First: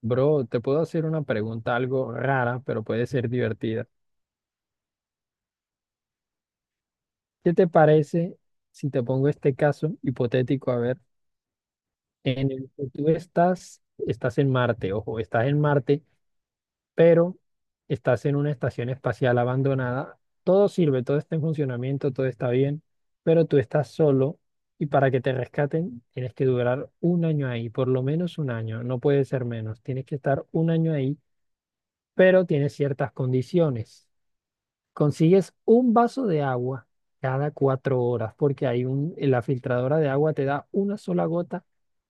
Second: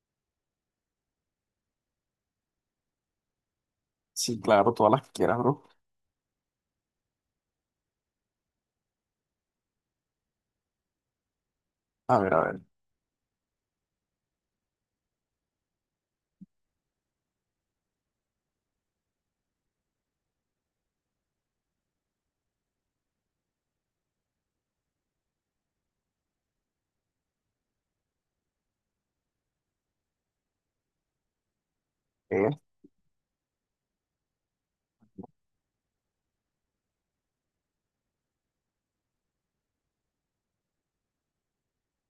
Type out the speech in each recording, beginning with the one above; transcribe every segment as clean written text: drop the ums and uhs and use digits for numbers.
Bro, te puedo hacer una pregunta algo rara, pero puede ser divertida. Sí, claro, todas las que quieras, bro. ¿Qué te parece si te pongo este caso hipotético? A ver, A ver, a en ver. el que tú estás en Marte, ojo, estás en Marte, pero estás en una estación espacial abandonada. Todo sirve, todo está en funcionamiento, todo está bien, pero tú estás solo y para que te rescaten tienes que durar un año ahí, por lo menos un año, no puede ser menos. Tienes que estar un año ahí, pero E, tienes ciertas condiciones. Consigues un vaso de agua cada 4 horas porque hay la filtradora de agua te da una sola gota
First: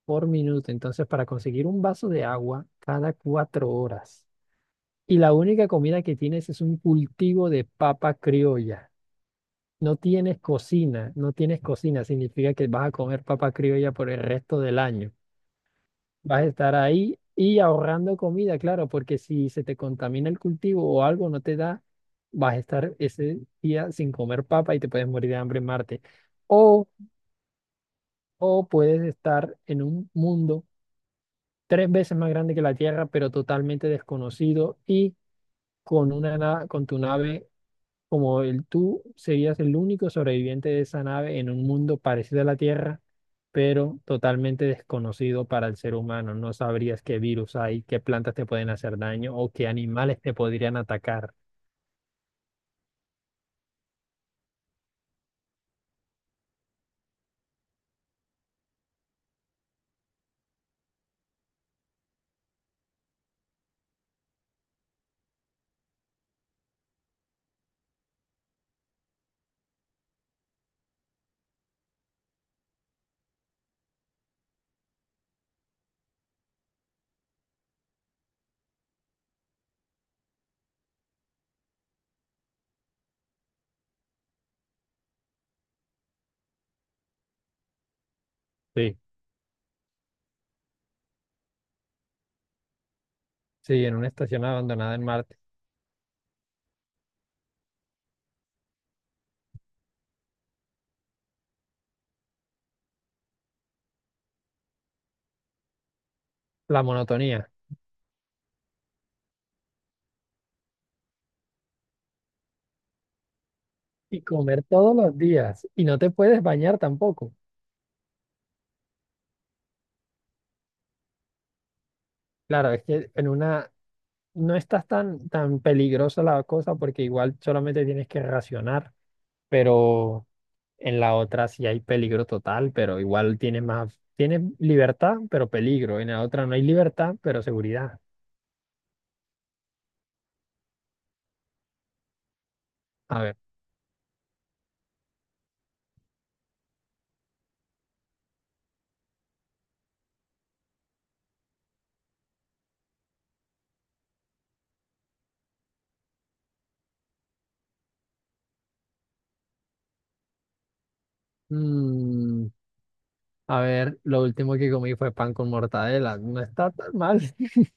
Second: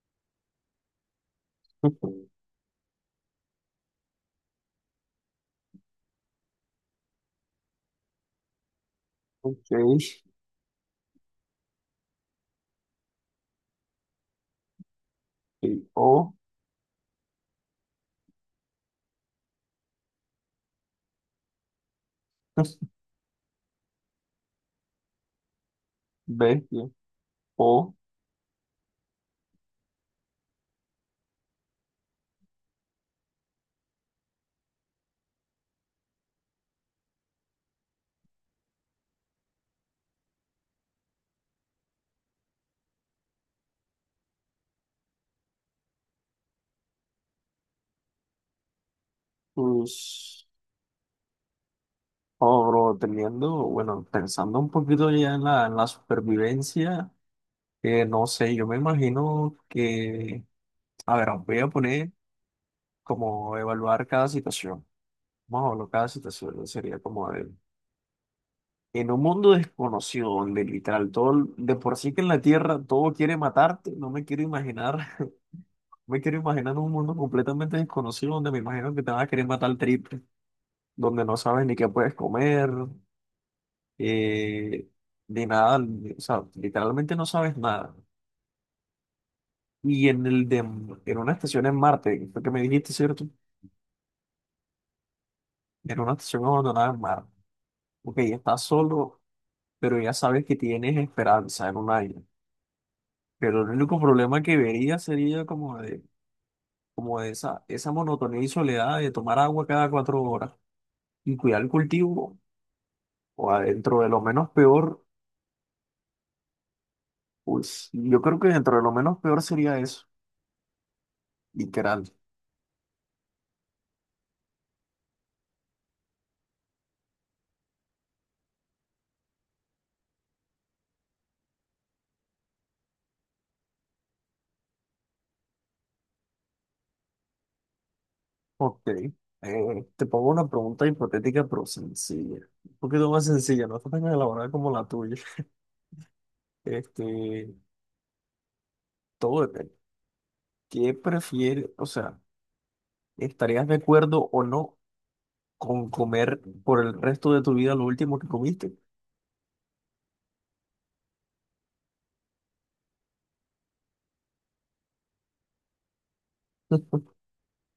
por minuto. Entonces, para conseguir un vaso de agua cada 4 horas. Y la única comida que tienes es un cultivo de papa criolla. ok, No tienes cocina, no tienes cocina. Significa que vas a comer papa criolla por el resto del año. y Vas a estar ahí y ahorrando comida, claro, porque si se te contamina el cultivo o algo no te da, vas a estar ese día sin comer papa y te puedes morir de hambre en Marte. bestia. O, O, o puedes estar en un mundo 3 veces más grande que la Tierra, pero totalmente desconocido y con con tu nave como el tú serías el único sobreviviente de esa nave en un mundo parecido a la Tierra, pero totalmente desconocido para el ser humano. No sabrías qué virus hay, qué plantas te pueden hacer daño o qué animales te pues, podrían atacar. oh, bro, teniendo, bueno, pensando un poquito ya en la supervivencia. No sé, yo me imagino que, a ver, voy a poner como evaluar cada situación. Vamos a evaluar cada situación, ¿no? Sería como de, en un mundo desconocido, donde literal todo, de por sí que en la Tierra todo quiere matarte, no me quiero imaginar. Me quiero imaginar un mundo completamente desconocido donde me imagino que te vas a querer matar triple, donde no sabes ni qué puedes comer, eh, ni nada, o sea, literalmente no sabes nada. Sí, Y en una estación en Marte, fue que me dijiste, ¿cierto? sí, en una estación abandonada en Marte. En una estación abandonada en Marte. Ok, estás solo, pero ya sabes que tienes esperanza en un año. Pero el único problema que vería sería como de, La como de monotonía. esa monotonía y soledad de tomar agua cada 4 horas y cuidar el cultivo, o adentro de lo Y menos comer peor, todos los días. Y no te puedes bañar tampoco. pues yo creo que dentro de lo menos peor sería eso, literal. Claro, es que en una no estás tan peligrosa la cosa porque igual solamente tienes que racionar, pero... En la otra sí hay peligro total, pero igual tiene más, tiene libertad, pero peligro. En la otra no hay libertad, pero seguridad. Ok, te pongo una pregunta hipotética pero sencilla. Un poquito A más ver. sencilla, no está tan elaborada como la tuya. Este, todo depende. ¿Qué prefieres? O sea, ¿estarías de acuerdo o no con comer por el resto de tu vida lo último que comiste? mm, a ver, lo último que comí fue pan con mortadela. No está tan mal.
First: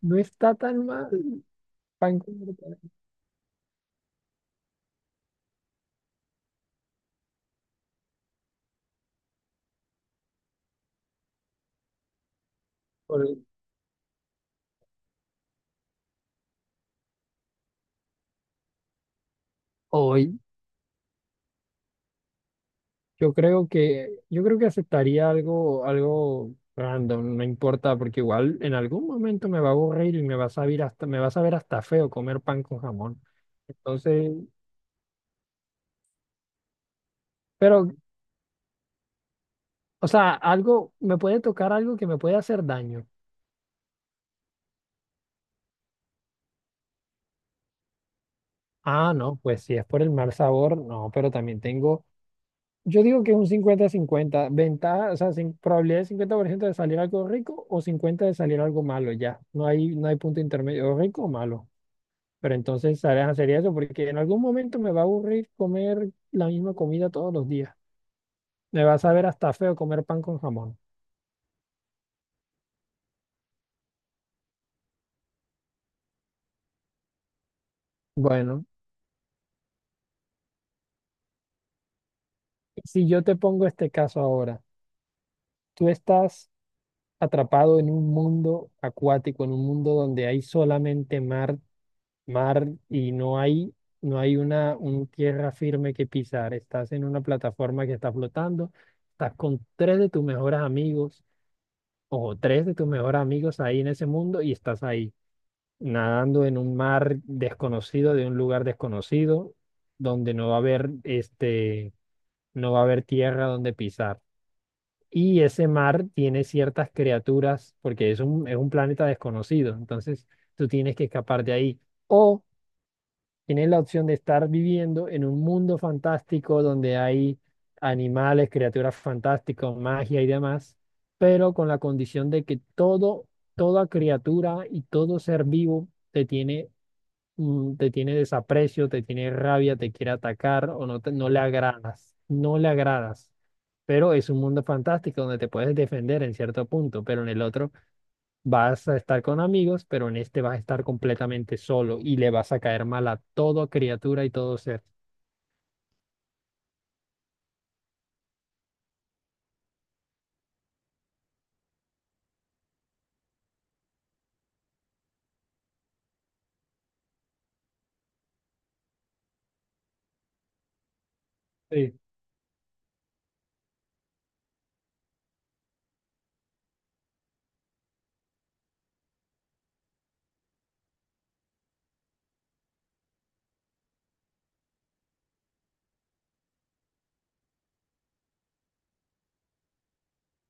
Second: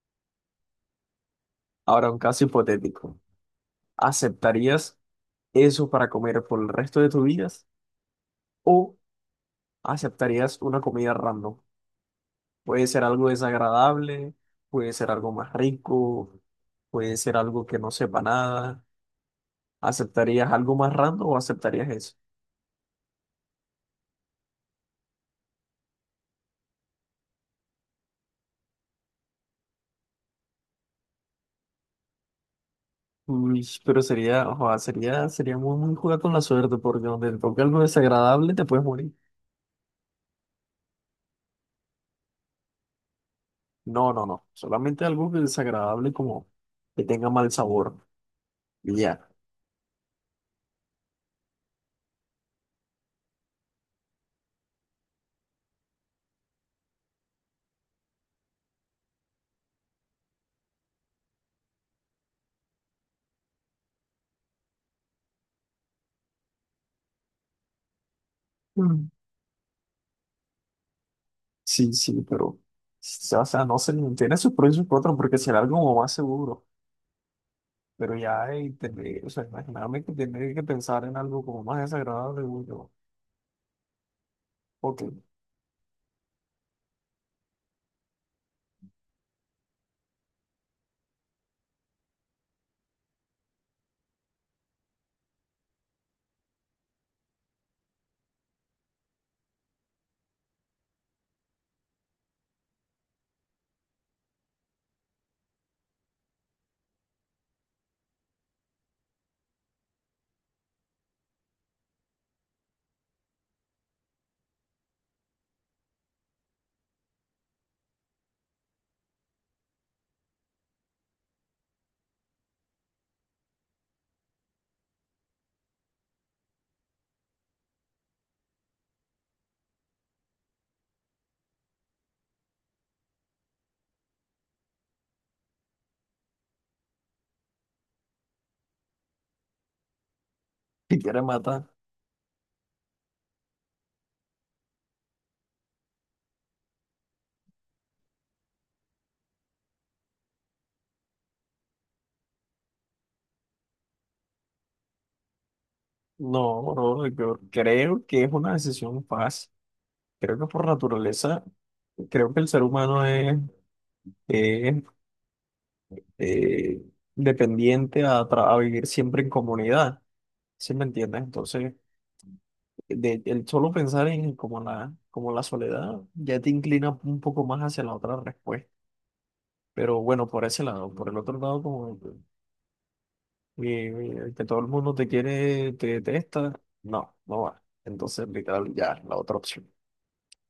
No está tan mal. Ahora, Pan un con caso mortadela. hipotético. ¿Aceptarías eso para comer por el resto de tu vida? ¿O aceptarías una comida random? Puede ser Por algo desagradable, puede ser algo más rico, puede ser algo que no sepa nada. Hoy ¿Aceptarías algo más random o aceptarías eso? yo creo que aceptaría algo random, no importa, porque igual en algún momento me va a aburrir y me va a saber hasta me va a saber hasta feo comer pan con jamón. Uy, pero Entonces, ojo, sería muy, muy jugar con la suerte, porque donde te toque algo pero, desagradable te puedes morir. o sea, algo, me puede tocar algo que me puede hacer daño. No, no, no. Solamente algo que desagradable como que tenga mal sabor. Y Ah, ya. no, pues si es por el mal sabor, no, pero también tengo, yo digo que es un 50-50, ventaja, o sea, sin, probabilidad de 50% de salir algo rico o 50 de salir algo malo, ya. No hay, no hay punto intermedio, o rico o malo. Pero entonces, ¿sabes? Sería eso, porque en algún momento me va a aburrir comer la misma comida todos los días. Me va a Mm. saber hasta feo comer pan con jamón. Sí, sí, pero... O sea, no sé, tiene sus pros y sus contras, porque será algo como más seguro. Pero ya, Bueno, y tener, o sea, imagíname que tiene que pensar en algo como más desagradable, uy, yo, si yo te pongo este caso ahora, porque tú estás atrapado en un mundo acuático, en un mundo donde hay solamente mar, mar y no hay una un tierra firme que pisar. Estás en una plataforma que está flotando, estás con tres de tus mejores amigos o tres de tus mejores amigos ahí en ese mundo y estás ahí, nadando en un mar desconocido, de un lugar desconocido, donde no va a haber este, no va a haber tierra donde pisar. Y ese mar tiene ciertas criaturas, porque es un planeta desconocido, entonces tú tienes que escapar de ahí. O tienes la opción de estar viviendo en un mundo fantástico donde hay animales, criaturas fantásticas, magia y demás, pero con la condición de que todo, toda criatura y todo ser vivo te tiene, te tiene desaprecio, te tiene rabia, te quiere atacar o si no, quiere no le matar, agradas, no le agradas, pero es un mundo fantástico donde te puedes defender en cierto punto, pero en el otro vas a estar con amigos, pero en este vas a estar completamente solo y le vas a caer mal a toda criatura y todo ser. no, bro, yo creo que es una decisión fácil. Creo que por naturaleza, creo que el ser humano es, eh, dependiente a, a vivir siempre en comunidad, ¿sí me entiendes? Entonces, Sí, de, el solo pensar en como la soledad ya te inclina un poco más hacia la otra respuesta. Pero bueno, por ese lado, por el otro lado, como... Y que todo el mundo te quiere, te detesta, no, no va. Entonces, literal, ya, la otra opción.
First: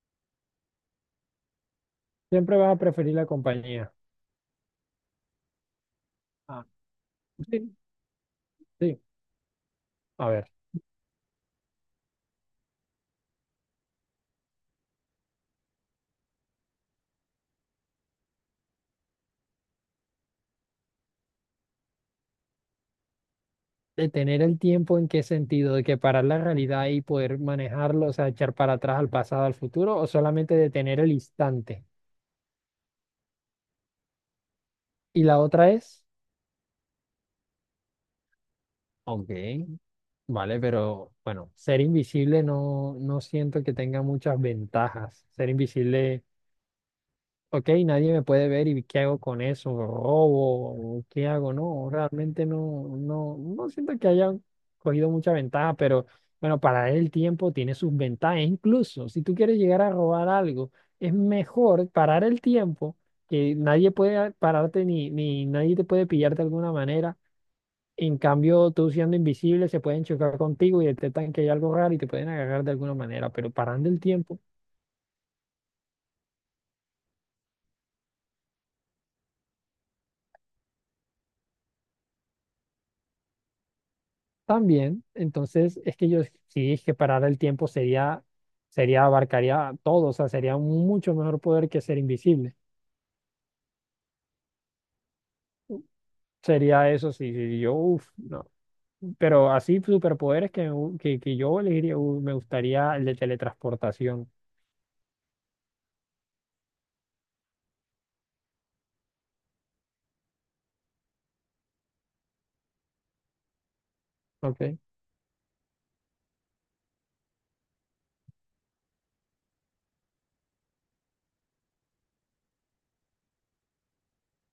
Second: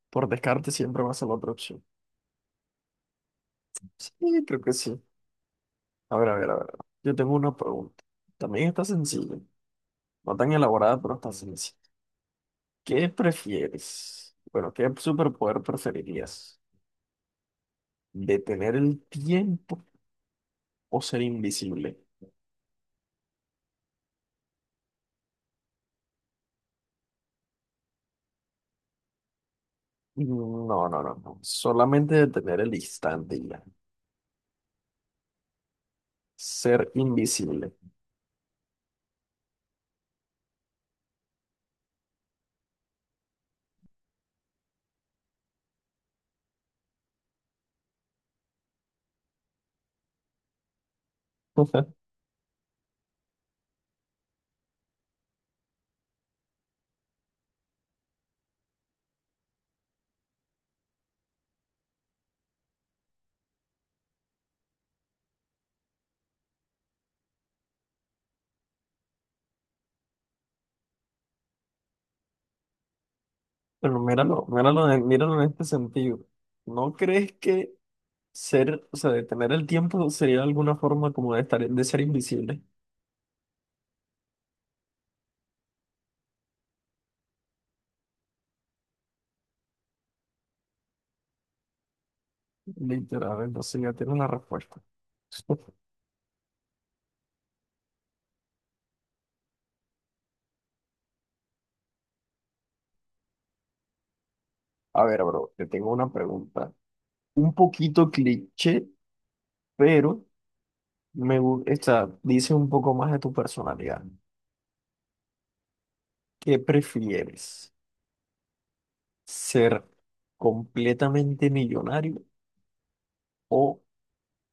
Por descarte siempre va a ser la otra opción. siempre vas a preferir la compañía. Sí, creo que sí. A ver, a ver, a ver. Ah, Yo tengo una sí, pregunta. También está sí. sencilla. A No ver, tan elaborada, pero está sencilla. ¿Qué prefieres? Bueno, ¿qué superpoder preferirías? ¿Detener el tiempo o ser invisible? detener el tiempo, ¿en qué sentido? ¿De que parar la realidad y poder manejarlo, o sea, echar para atrás al pasado, al futuro, o solamente Mm, no, no, detener el no, no. instante? Solamente detener el instante y ya. Y la otra es, Ser invisible. ok. Vale, pero bueno, ser invisible no, no siento que tenga muchas ventajas. Ser invisible, ok, nadie me puede ver y, ¿qué hago con eso? ¿Robo? ¿Qué hago? No, realmente no, no, no siento que haya cogido mucha ventaja, pero bueno, para el tiempo tiene sus ventajas. Incluso si tú quieres llegar a robar algo, es mejor parar el tiempo, que nadie puede pararte ni nadie te puede pillar de alguna manera. En cambio, tú siendo invisible, se pueden chocar contigo y detectan que hay algo raro y te pueden agarrar de alguna manera, pero parando Bueno, el tiempo míralo, míralo, míralo en este sentido. ¿No crees que o sea, detener el tiempo sería alguna forma como de estar, de ser invisible? también. Entonces, es que yo sí, es que parar el tiempo sería, abarcaría todo, o sea, sería un mucho mejor poder que ser invisible. Literal, entonces ya tienes la respuesta. Sería eso, sí, sí, yo, uff, no. Pero así, superpoderes que yo elegiría, me gustaría el de teletransportación, A ver, bro, te tengo una pregunta. Un poquito cliché, pero esta dice un poco más de tu personalidad. ¿ok? ¿Qué prefieres? ¿Ser completamente millonario o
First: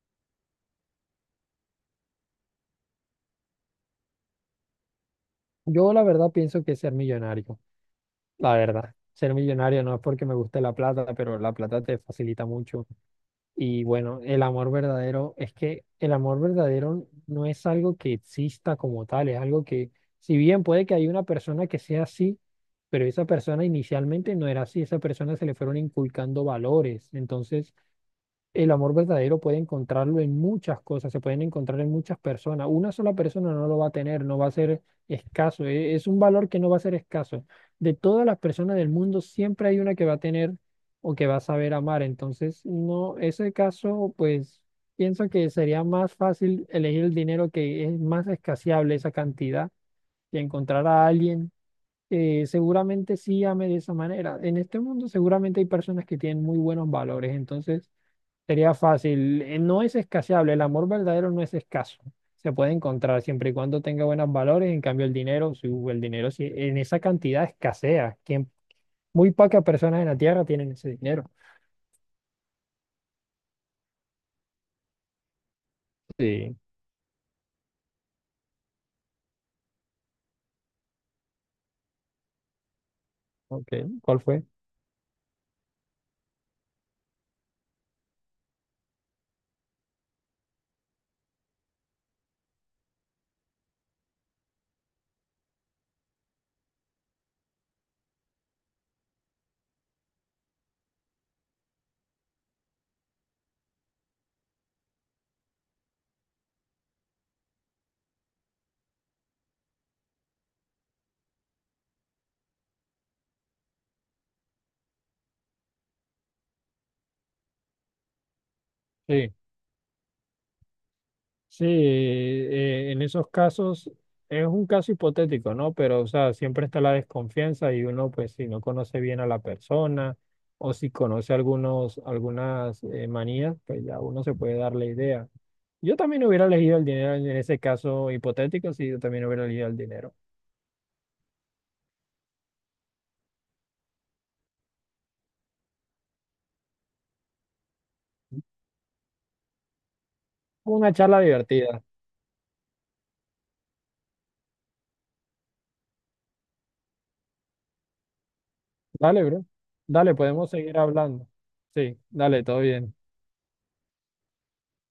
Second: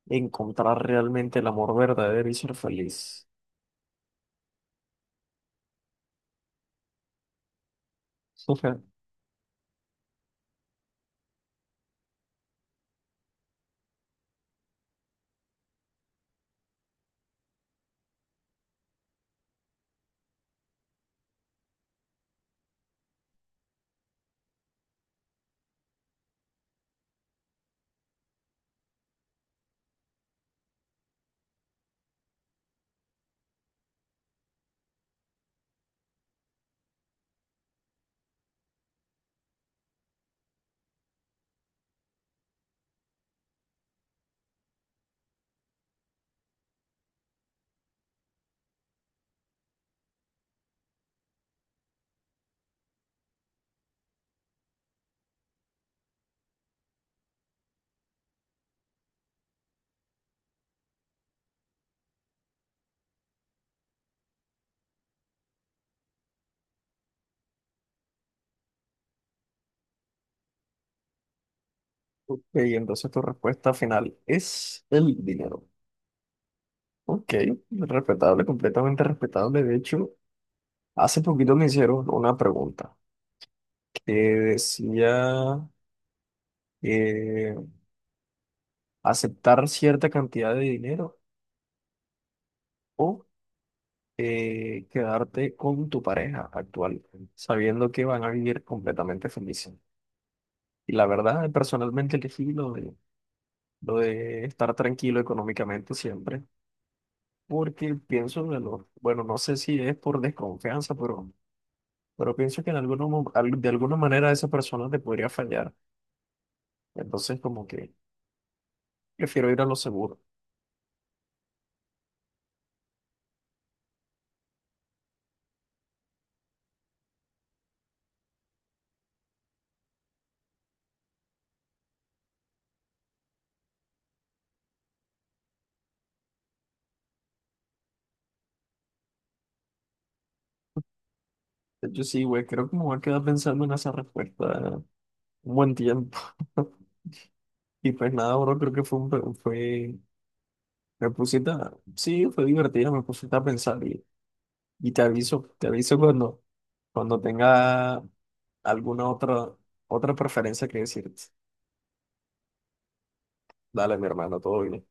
encontrar realmente el amor verdadero y ser feliz? Yo la verdad pienso que ser millonario. La verdad, ser millonario no es porque me guste la plata, pero la plata te facilita mucho. Y bueno, el amor verdadero, es que el amor verdadero no es algo que exista como tal, es algo que, si bien puede que haya una persona que sea así, pero esa persona inicialmente no era así, esa persona se le fueron inculcando valores. Entonces, el amor verdadero puede encontrarlo en muchas cosas, se pueden encontrar en muchas personas. Una sola persona no lo va a tener, no va a ser escaso, es un valor que no va a ser escaso. De todas las personas del mundo, siempre hay una que va a tener o que va a saber amar. Entonces, no, ese caso, pues pienso que sería más fácil elegir el dinero, que es más escaseable esa cantidad, y encontrar a alguien que seguramente sí ame de esa manera. En este mundo, seguramente hay personas que tienen muy buenos valores, entonces. Sería fácil. No es escaseable. El amor verdadero no es escaso. Se puede encontrar siempre y cuando tenga buenos valores. En cambio, el dinero, si hubo el dinero, si en esa cantidad escasea. Quien, muy pocas personas en la Tierra tienen ese dinero. Ok, entonces tu respuesta final es el dinero. Sí, Ok, respetable, completamente respetable. De hecho, hace poquito me hicieron una pregunta ok, que ¿cuál fue? decía eh, aceptar cierta cantidad de dinero o quedarte con tu pareja actual, sabiendo que van a vivir completamente felices. Y la verdad, personalmente elegí lo de estar tranquilo económicamente siempre porque pienso bueno, no sé si es por desconfianza, pero, pienso que en alguno mo- al- de alguna manera esa persona te podría fallar. Entonces, como que Sí. prefiero ir a lo seguro. Sí, en esos casos es un caso hipotético, ¿no? Pero, o sea, siempre está la desconfianza y uno, pues, si no conoce bien a la persona o si conoce algunas manías, pues ya uno se puede dar la idea. Yo también hubiera elegido el dinero en ese caso hipotético, sí, yo también hubiera elegido el dinero. De hecho, sí, güey, creo que me voy a quedar pensando en esa respuesta un buen tiempo. Y pues nada, bro, creo que fue fue, Una me charla pusiste, divertida. sí, fue divertido, me pusiste a pensar y, te aviso cuando, tenga alguna Dale, bro. Otra Dale, podemos preferencia seguir que decirte. hablando. Sí, dale, todo bien. Dale, mi hermano, todo bien.